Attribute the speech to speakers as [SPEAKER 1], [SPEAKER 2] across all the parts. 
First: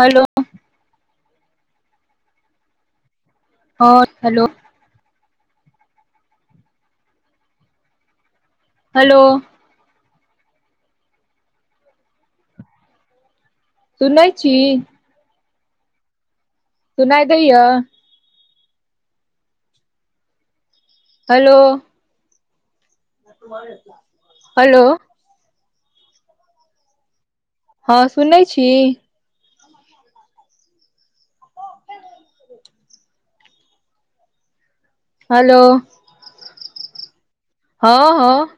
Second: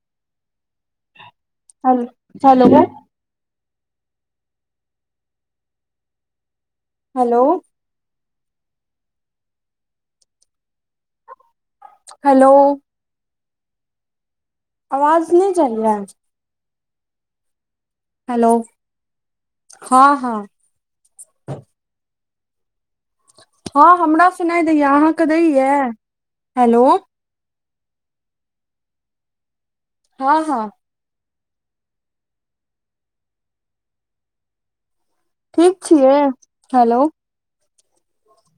[SPEAKER 1] Hello.
[SPEAKER 2] Hello hello.
[SPEAKER 1] हँ hello.
[SPEAKER 2] Hello.
[SPEAKER 1] Hello.
[SPEAKER 2] Hello.
[SPEAKER 1] सुनै छी।
[SPEAKER 2] आवाज नहि चलयै है।
[SPEAKER 1] सुनाई दैय।
[SPEAKER 2] हेलो हँ हँ।
[SPEAKER 1] हेलो।
[SPEAKER 2] हँ हमरा सुनाइ
[SPEAKER 1] हेलो
[SPEAKER 2] दया अहाँके दैया हेलो।
[SPEAKER 1] हँ सुनैत छी।
[SPEAKER 2] हँ हँ।
[SPEAKER 1] हेलो
[SPEAKER 2] ठीक छियै हेलो।
[SPEAKER 1] हँ हँ।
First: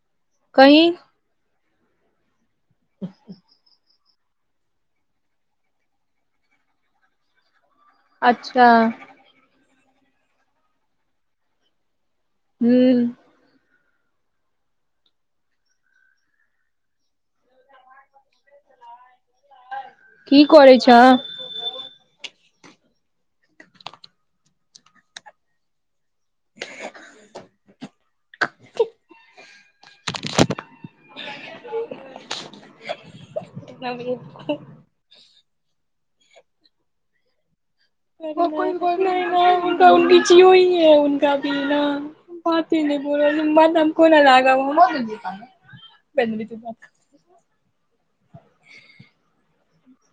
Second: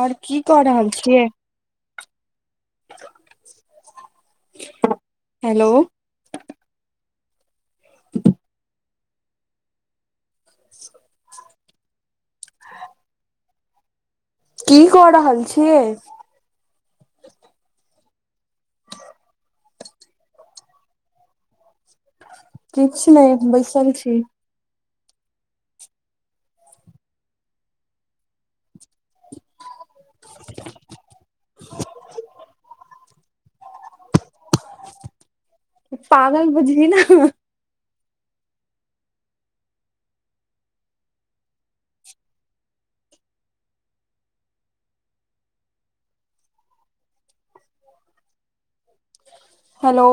[SPEAKER 2] ओर की क
[SPEAKER 1] कही
[SPEAKER 2] रहल छियै।
[SPEAKER 1] [inaudible]
[SPEAKER 2] हेलो।
[SPEAKER 1] अच्छा।
[SPEAKER 2] [unintelligible]
[SPEAKER 1] हू।
[SPEAKER 2] की कऽ रहल छियै।
[SPEAKER 1] की करै छै।
[SPEAKER 2] किछ नहि बैसाल छी
[SPEAKER 1] [unintelligible]
[SPEAKER 2] पागल बजरीना।
[SPEAKER 1] जियो ही है उनका भी न। भात नहि बोल ब कोना लागाब बात। [unintelligible]
[SPEAKER 2] हेलो।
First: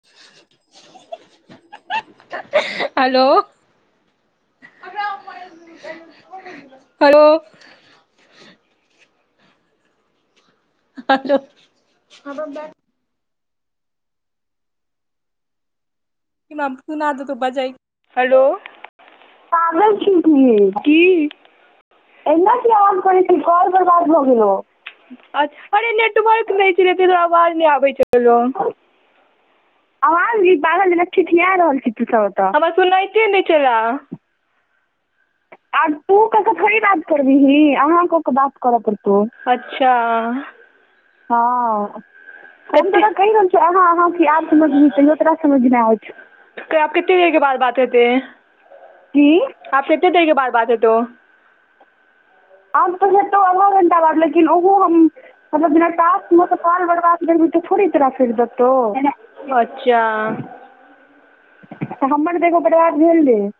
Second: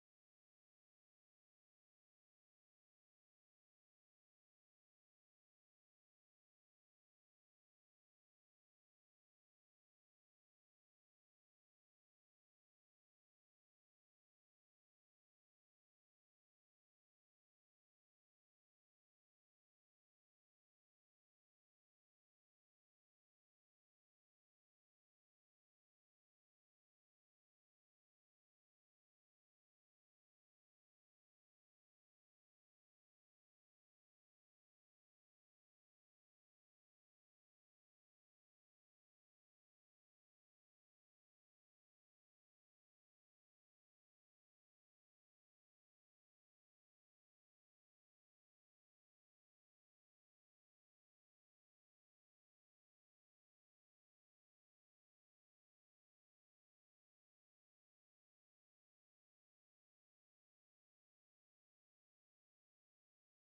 [SPEAKER 2] [inaudible]
[SPEAKER 1] हेलो। हेलो। हो। की मम दूनू आदमी के बजाय हेलो। पागल छी कि। अहिना किये ओहन पानि छै कल बर्बाद भ गेल। अछ अरे नेटवर्क नहि छलै तै दुआरे आवाज नहि आबै छलौ। अवाज इ पागल जेना ठिठियाय रहल छी तू सभ ओतऽ। हमरा सुनाइते नहि छलय।
[SPEAKER 2] [inaudible]
[SPEAKER 1] आ तू क के थोड़ी बात करबीही अहाँ क के बात करऽ परतौ। अच्छा। हँ हम तोरा कहि रहल अहाँ अहाँके हम एम्हर सुनही कहियो तोरा संगे विदा होय छै आब केते देर के बाद बात हेतै। कि आब कते देर के बाद बात हेतौ। आब तऽ हेतौ आधा घंटा बाद लेकिन ओहो हम अगर बिना कास्ट म सँ फॉर्म भरबाक जेबही त थोड़े तोरा छोड़ि देतौ। अच्छऽ तऽ हमर जगह बर्बाद भेलय।